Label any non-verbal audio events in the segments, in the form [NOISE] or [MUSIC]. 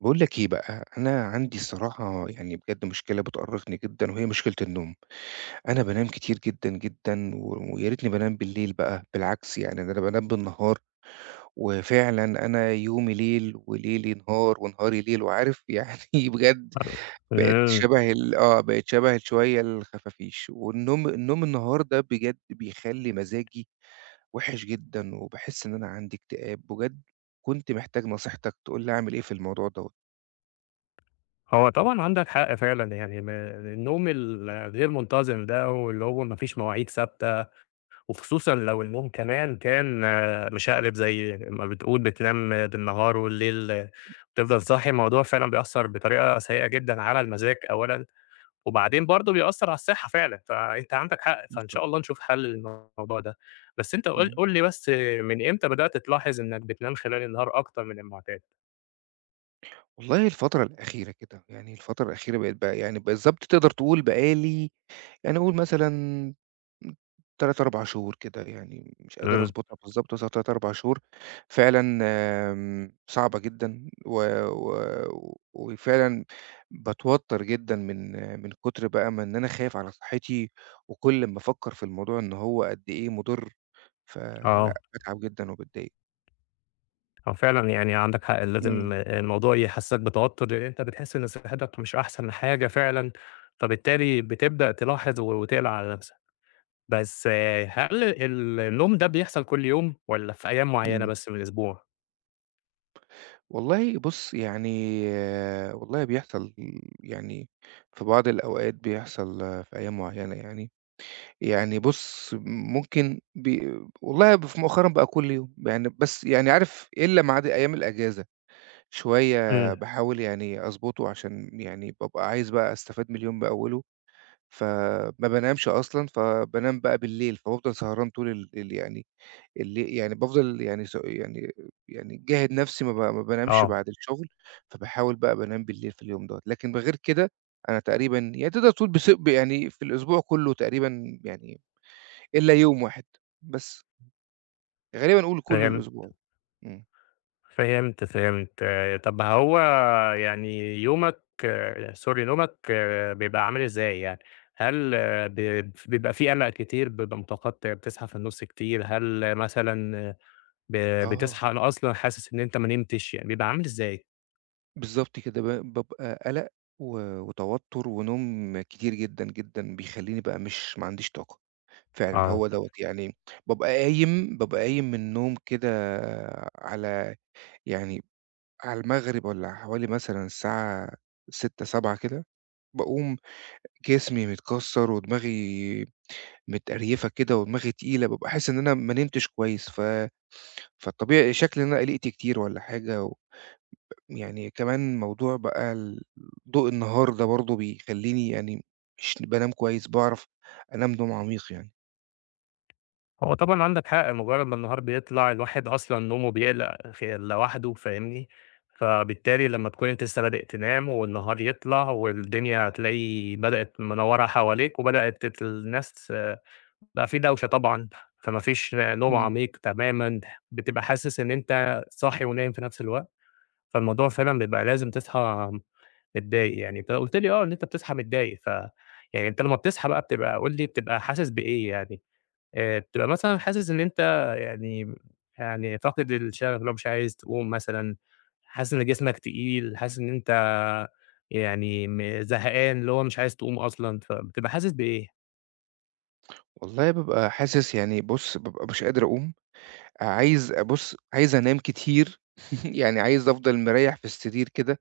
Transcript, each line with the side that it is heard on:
right: باقول لك إيه بقى، أنا عندي الصراحة يعني بجد مشكلة بتؤرقني جدًا وهي مشكلة النوم، أنا بانام كتير جدًا، جدًا و ويا ريتني بانام بالليل بقى، بالعكس يعني ده أنا بانام بالنهار، وفعلًا أنا يومي ليل وليلي نهار ونهاري ليل، وعارف يعني [LAUGHS] بجد
left: إمم،
right: بقيت شبه شوية الخفافيش، والنوم النوم النهار ده بجد بيخلّي مزاجي وِحِش جدًا، وباحس إن أنا عندي اكتئاب، بجد كنت محتاج نصيحتك تقول لي أعمل إيه في الموضوع دوّة.
left: هو طبعًا عندك حق فعلًا يعني النوم الغير منتظم ده واللي هو ما فيش مواعيد ثابتة، وخصوصًا لو النوم كمان كان مشقلب زي ما بتقول بتنام بالنهار والليل تفضل صاحي. الموضوع فعلًا بيأثّر بطريقة سيئة جدًا على المزاج أولًا، وبعدين برضه بيأثّر على الصحة فعلًا، فأنت عندك حق، فإن
right: بالضبط.
left: شاء الله نشوف حل للموضوع ده. بس أنت قُل
right: إمم.
left: قُل لي بس من إمتى بدأت تلاحظ إنك بتنام خلال النهار أكتر من المعتاد؟
right: والله الفترة الأخيرة كده، يعني الفترة الأخيرة بقيت بقى يعني بالضبط تقدر تقول بقى لي يعني قُل مثلًا م 3، 4 شهور كده يعني مش قادر
left: إمم.
right: أضبطها بالضبط بس هو 3، 4 شهور فعلًا. صعبة جدًا و و وفعلًا باتوتر جدًا من كتر بقى ما إن أنا خايف على صحتي، وكل أمّا أفكر في الموضوع إن هو قد إيه مُضِر، فلأ
left: آه.
right: باتعب جدًا وباتضايق.
left: هو فعلًا يعني عندك حق،
right: إمم،
left: لازم الموضوع يحسسك بتوتر، لأن أنت بتحس إن صحتك مش أحسن حاجة فعلًا، فبالتالي بتبدأ تلاحظ وتقلق على نفسك. بس هل النوم ده بيحصل كل يوم والّا في أيام معينة
right: إمم.
left: بس من الأسبوع؟
right: والله بُص، يعني والله بيحصل، يعني في بعض الأوقات بيحصل في أيام معيّنة يعني. يعني بُص، ممكن والله مؤخرًا بقى كل يوم، يعني بس يعني عارف إلا ما عدا أيام الأجازة، شوية
left: إمم.
right: باحاول يعني أضبطه عشان يعني بابقى عايز بقى أستفاد من اليوم بأوله، فما بانامش أصلًا، فبانام بقى بالليل، فبافضل سهران طول ال يعني اللي يعني بافضل يعني يعني يعني جاهد نفسي ما بانامش
left: آه.
right: بعد الشغل، فباحاول بقى بانام بالليل في اليوم دوّة، لكن غير كده أنا تقريبًا يعني تقدر تقول بس يعني في الأسبوع كلّه تقريبًا يعني إلا يوم واحد بس، غالبًا قُل كل
left: فهمت،
right: الأسبوع. إمم.
left: فهمت، فهمت. آه، طب هو يعني يومك sorry نومك بيبقى عامل إزاي يعني؟ هل بيبقى في قلق كتير، بيبقى متقطع، بتصحى في النُص كتير، هل مثلًا ب
right: آه،
left: بتصحى؟ أنا أصلًا حاسس إن أنت ما نمتش، يعني بيبقى عامل إزاي؟
right: بالضبط كده، بابقى قَلَق و وتوتُّر ونوم كتير جدًا، جدًا، بيخلّيني بقى مش ما عنديش طاقة، فعلًا
left: آه.
right: هو دوّة يعني بابقى قايم من النوم كده على يعني على المغرب والّا حوالي مثلًا الساعة 18:00، 19:00 كده، باقوم جسمي متكسّر ودماغي متقريفة كده ودماغي تقيلة، بابقى حاسس إن أنا ما نمتش كويس، ف فالطبيعي شكلي إن أنا قلقت كتير والّا حاجة. و يعني كمان موضوع بقى ضوء النهار ده برضه بيخلّيني يعني مش بانام كويس، باعرف أنام نوم عميق يعني.
left: هو طبعًا عندك حق، مجرد ما النهار بيطلع الواحد أصلًا نومه بيقلق لوحده فاهمني، فبالتالي لمّا تكون أنت لسه بادئ تنام والنهار يطلع والدنيا هتلاقي بدأت منوّرة حواليك وبدأت الناس بقى في دوشة طبعًا، فما فيش نوم
right: إمم.
left: عميق تمامًا، بتبقى حاسس إن أنت صاحي ونايم في نفس الوقت، فالموضوع فعلًا بيبقى لازم تصحى متضايق يعني. أنت قُلت لي إن أنت بتصحى متضايق، يعني أنت لمّا بتصحى بقى بتبقى قُل لي بتبقى حاسس بإيه يعني؟ بتبقى مثلًا حاسس إن أنت يعني فاقد الشغف اللي هو مش عايز تقوم مثلًا، حاسس إن جسمك تقيل، حاسس إن أنت يعني زهقان اللي هو مش عايز تقوم أصلًا، فبتبقى حاسس بإيه؟
right: والله بابقى حاسس يعني بُص، بابقى مش قادر أقوم. عايز بُص، عايز أنام كتير، [LAUGHS] يعني عايز أفضل مريّح في السرير كده،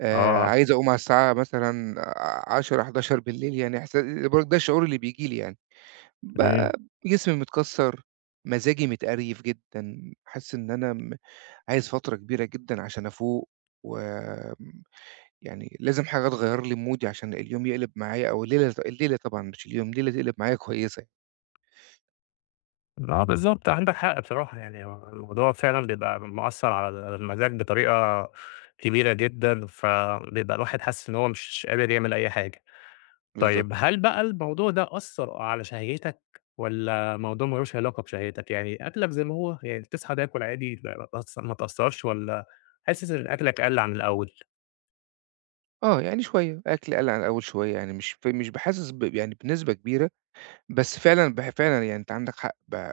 left: آه.
right: عايز أقوم على الساعة مثلًا 22:00، 23:00، يعني إحسا برضه ده الشعور اللي بييجي لي يعني. ب
left: إمم.
right: جسمي متكسّر، مزاجي متقريف جدًا، حاسس إن أنا عايز فترة كبيرة جدًا عشان أفوق، وآمم يعني لازم حاجة تغيّر لي مودي عشان اليوم يقلب معايا أو الليلة. الليلة طبعًا مش اليوم، الليلة تقلب معايا كويسة يعني.
left: آه، بالضبط، عندك حق بصراحة يعني هو الموضوع فعلًا بيبقى مأثّر على المزاج بطريقة كبيرة جدًا، فبيبقى الواحد حاسس إن هو مش قادر يعمل أي حاجة.
right: بالضبط.
left: طيب هل بقى الموضوع ده أثّر على شهيتك والّا موضوع ما لوش علاقة بشهيتك؟ يعني أكلك زي ما هو، يعني بتصحى تاكل عادي ما ما تأثّرش والّا حاسس إن أكلك قَل عن الأول؟
right: آه، يعني شوية، أكل قَل عن الأول شوية، يعني مش باحاسس يعني بنسبة كبيرة، بس فعلًا فعلًا يعني أنت عندك حق،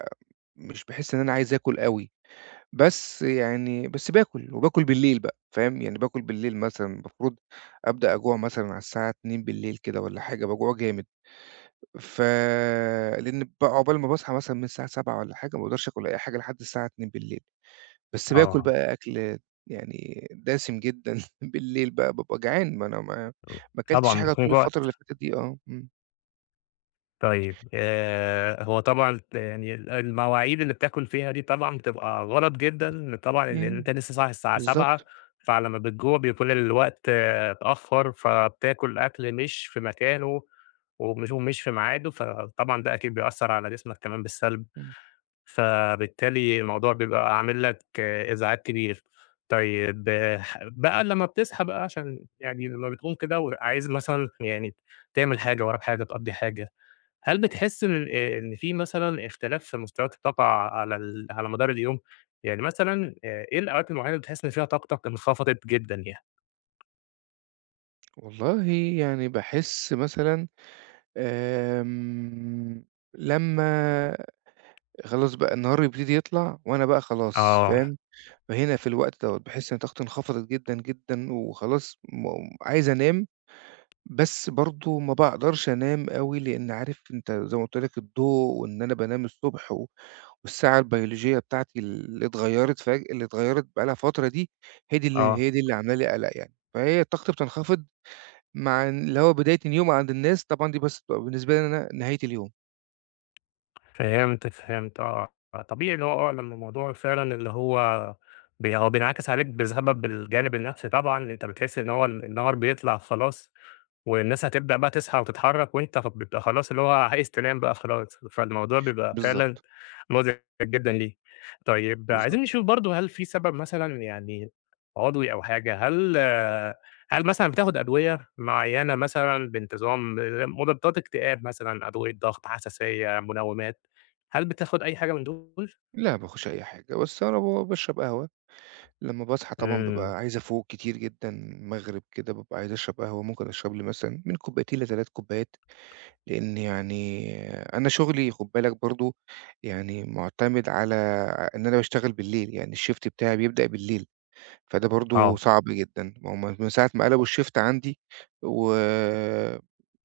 right: مش باحس إن أنا عايز آكُل أوي، بس يعني بس باكُل وباكُل بالليل بقى، فاهم؟ يعني باكُل بالليل مثلًا المفروض أبدأ أجوع مثلًا على الساعة 02:00 كده والّا حاجة، باجوع جامد، ف لإن عقبال ما باصحى مثلًا من الساعة 07:00 والّا حاجة، ما باقدرش آكُل أي حاجة لحد الساعة 02:00. بس باكل
left: آه.
right: بقى أكل يعني دسم جدًا [LAUGHS] بالليل بقى، بابقى جعان، ما أنا ما أكلتش
left: طبعًا
right: حاجة
left: بيكون
right: طول الفترة اللي فاتت دي. إمم،
left: طيب هو طبعًا يعني المواعيد اللي بتاكل فيها دي طبعًا بتبقى غلط جدًا طبعًا، لإن
right: إمم،
left: أنت لسه صاحي الساعة 07:00،
right: بالضبط،
left: فلمّا بتجوع بيكون الوقت اتأخر، فبتاكل أكل مش في مكانه ومش في ميعاده، فطبعًا ده أكيد بيأثّر على جسمك كمان بالسلب،
right: إمم.
left: فبالتالي الموضوع بيبقى عامل لك إزعاج كبير. طيب بقى لمّا بتصحى بقى عشان يعني لمّا بتقوم كده وعايز مثلًا يعني تعمل حاجة، وراك حاجة، تقضّي حاجة، هل بتحس إن إن في مثلًا اختلاف في مستويات الطاقة على على مدار اليوم؟ يعني مثلًا إيه الأوقات المعينة اللي بتحس إن فيها طاقتك انخفضت جدًا يعني؟
right: والله يعني باحس مثلًا، آمم، لمّا خلاص بقى النهار يبتدي يطلع وأنا بقى خلاص
left: آه،
right: فاهم، فهنا في الوقت دوّة باحس إن طاقتي انخفضت جدًا، جدًا وخلاص عايز أنام، بس برضه ما باقدرش أنام أوي، لإن عارف أنت زي ما قُلت لك الضوء وإن أنا بانام الصبح و والساعة البيولوجية بتاعتي اللي اتغيّرت بقى لها فترة دي، هي دي اللي
left: آه.
right: هي دي اللي عاملة لي قَلَق يعني. فهي الطاقتي بتنخفض مع اللي هو بداية اليوم عند الناس، طبعًا دي بس بتبقى بالنسبة لي أنا نهاية اليوم.
left: فهمت، فهمت. آه، آه. طبيعي اللي هو لمّا الموضوع فعلًا اللي هو هو بينعكس عليك بسبب الجانب النفسي طبعًا. أنت بتحس إن هو النهار بيطلع خلاص والناس هتبدأ بقى تصحى وتتحرك وأنت بتبقى خلاص اللي هو عايز تنام بقى خلاص، فالموضوع بيبقى فعلًا
right: بالضبط،
left: مُزعج جدًا ليه. طيب عايزين
right: بالضبط.
left: نشوف برضه هل في سبب مثلًا يعني عضوي أو حاجة، هل مثلًا بتاخد أدوية معيّنة مثلًا بانتظام، مضادات اكتئاب مثلًا، أدوية ضغط، حساسية، منومات، هل بتاخد أي حاجة من دول؟
right: لا باخُش أي حاجة، بس أنا باشرب قهوة، لمّا باصحى طبعًا
left: إمم.
right: بابقى عايز أفوق كتير جدًا، المغرب كده بابقى عايز أشرب قهوة، ممكن أشرب لي مثلًا من كوبايتين ل3 كوبايات. لإن يعني أنا شغلي خُد بالك برضه، يعني مُعتمد على إن أنا باشتغل بالليل، يعني الShift بتاعي بيبدأ بالليل، فده برضه
left: آه.
right: صعب جدًا، ما هُم من ساعة ما قلبوا الShift عندي و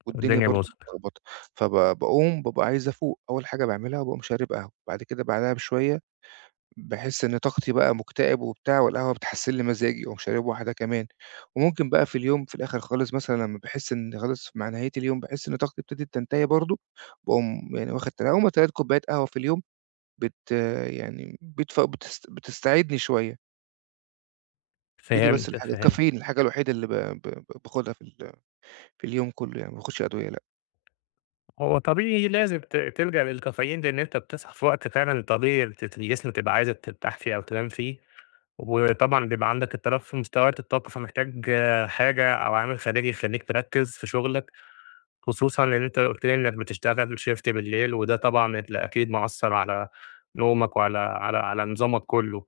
right: والدنيا
left: الدنيا
right: برضه
left: باظت.
right: متلخبطة، فب باقوم بابقى عايز أفوق، أول حاجة باعملها باقوم شارب قهوة، بعد كده بعدها بشوية باحس إن طاقتي بقى مُكتئب وبتاع والقهوة بتحسِّن لي مزاجي، واقوم شارب واحدة كمان، وممكن بقى في اليوم في الآخر خالص مثلًا لمّا باحس إن خلاص مع نهاية اليوم باحس إن طاقتي ابتدت تنتهي برضه، باقوم يعني واخد هُم 3 كوبايات قهوة في اليوم، بت يعني بتف بتست بتستعيدني شوية، هي دي بس
left: فهمت، فهمت.
right: الكافيين الحاجة الوحيدة اللي ب ب باخدها في في اليوم كُلّه يعني، ما باخدش أدوية لأ.
left: هو طبيعي لازم تلجأ للكافيين لإن أنت بتصحى في وقت فعلًا طبيعي الجسم بتبقى عايزة ترتاح فيه أو تنام فيه. وطبعًا بيبقى عندك اضطراب في مستويات الطاقة، فمحتاج حاجة أو عامل خارجي يخلّيك تركّز في شغلك، خصوصًا إن أنت قُلت لي إنك بتشتغل shift بالليل، وده طبعًا أكيد مأثّر على نومك وعلى على نظامك كلّه،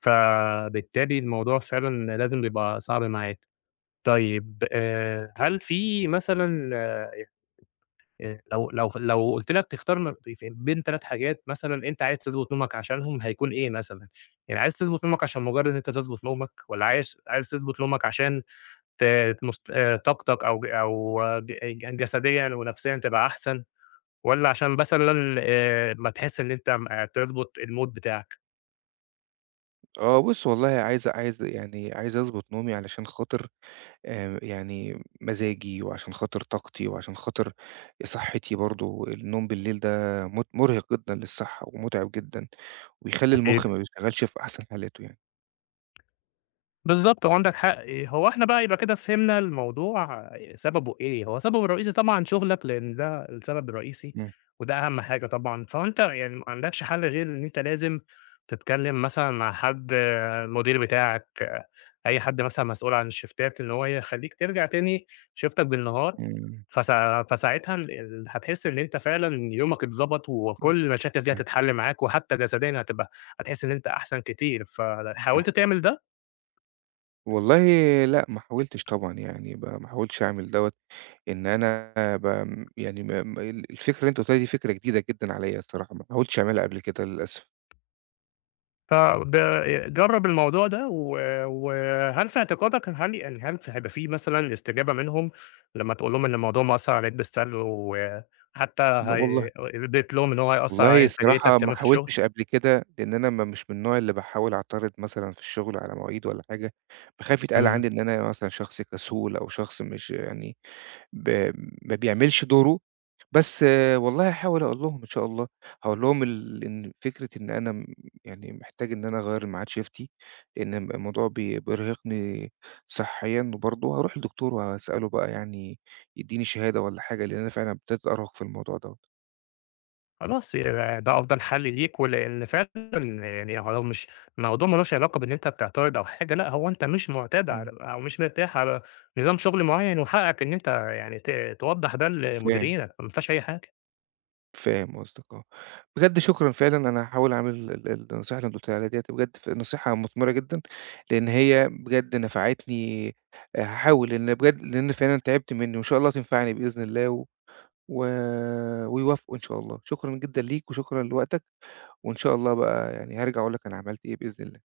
left: فبالتالي الموضوع فعلًا لازم بيبقى صعب معاك. طيب هل في مثلًا لو قُلت لك تختار بين 3 حاجات مثلًا، أنت عايز تضبط نومك عشانهم هيكون إيه مثلًا؟ يعني عايز تضبط نومك عشان مجرد إن أنت تضبط نومك، والّا عايز تضبط نومك عشان ت تمس طاقتك أو ج يعني جسديًا ونفسيًا تبقى أحسن، والّا عشان مثلًا ما تحس إن أنت تضبط الmood بتاعك؟
right: آه بُص، والله عايز أضبط نومي علشان خاطر يعني مزاجي وعشان خاطر طاقتي وعشان خاطر صحّتي برضه، النوم بالليل ده مُرهق جدًا للصحّة ومُتعب جدًا ويخلّي المُخ ما بيشتغلش في أحسن حالاته يعني.
left: بالضبط، هو عندك حق. إيه، هو إحنا بقى يبقى كده فهمنا الموضوع سببه إيه، هو سببه الرئيسي طبعًا شغلك لإن ده السبب الرئيسي،
right: إمم،
left: وده أهم حاجة طبعًا، فأنت يعني ما عندكش حل غير إن أنت لازم تتكلم مثلًا مع حد المدير بتاعك، أي حد مثلًا مسؤول عن الشيفتات إن هو يخلّيك ترجع تاني شيفتك بالنهار،
right: إمم،
left: فساعتها ال ال هتحس إن أنت فعلًا يومك اتضبط
right: إمم،
left: وكل المشاكل دي
right: إمم،
left: هتتحل معاك، وحتى جسديًا هتحس إن أنت أحسن كتير.
right: صح.
left: فحاولت تعمل ده؟
right: والله لأ، ما حاولتش طبعًا يعني ما حاولتش أعمل دوّة، إن أنا بم يعني ما ما ال الفكرة اللي أنت قُلتها لي دي فكرة جديدة جدًا عليّا الصراحة، ما حاولتش أعملها قبل كده للأسف.
left: فب جرّب الموضوع ده وهل في اعتقادك هل يعني هل في هيبقى في مثلًا استجابة منهم لمّا تقول لهم إن الموضوع مأثّر عليك بالسلب، وحتى
right: لا
left: هي
right: والله.
left: ادّيت لهم إن هو هيأثّر على
right: والله
left: إنتاجيتك
right: الصراحة ما
left: كمان في الشغل؟
right: حاولتش قبل كده، لإن أنا ما مش من النوع اللي باحاول أعترض مثلًا في الشغل على مواعيد والّا حاجة، باخاف يتقال
left: إمم.
right: عندي إن أنا مثلًا شخص كسول أو شخص مش يعني ب ما بيعملش دوره، بس والله هاحاول أقول لهم إن شاء الله، هاقول لهم إن فكرة إن أنا يعني محتاج إن أنا أغيّر ميعاد شيفتي، لإن الموضوع بيرهقني صحيًا، وبرضه هاروح للدكتور وهاسأله بقى يعني يدّيني شهادة والّا حاجة، لإن أنا فعلًا ابتديت أرهق في الموضوع دوّة.
left: خلاص يبقى ده أفضل حل ليك، ولإن فعلًا يعني هو مش الموضوع ما لوش علاقة بإن أنت بتعترض أو حاجة، لأ هو أنت مش مُعتاد على
right: إمم.
left: أو مش مرتاح على نظام شغل معيّن، وحقّك إن أنت يعني توضّح ده
right: فاهم.
left: لمديرينك، ما فيهاش أي حاجة.
right: فاهم قصدك آه. بجد شكرًا فعلًا، أنا هاحاول أعمل ال النصيحة اللي أنت قُلت لي عليها ديّة، بجد نصيحة مثمرة جدًا، لإن هي بجد نفعتني. هاحاول، لإن فعلًا تعبت منّي وإن شاء الله تنفعني بإذن الله و و ويوافقوا إن شاء الله. شكرًا جدًا ليك وشكرًا لوقتك، وإن شاء الله بقى يعني هارجع أقول لك أنا عملت إيه بإذن الله.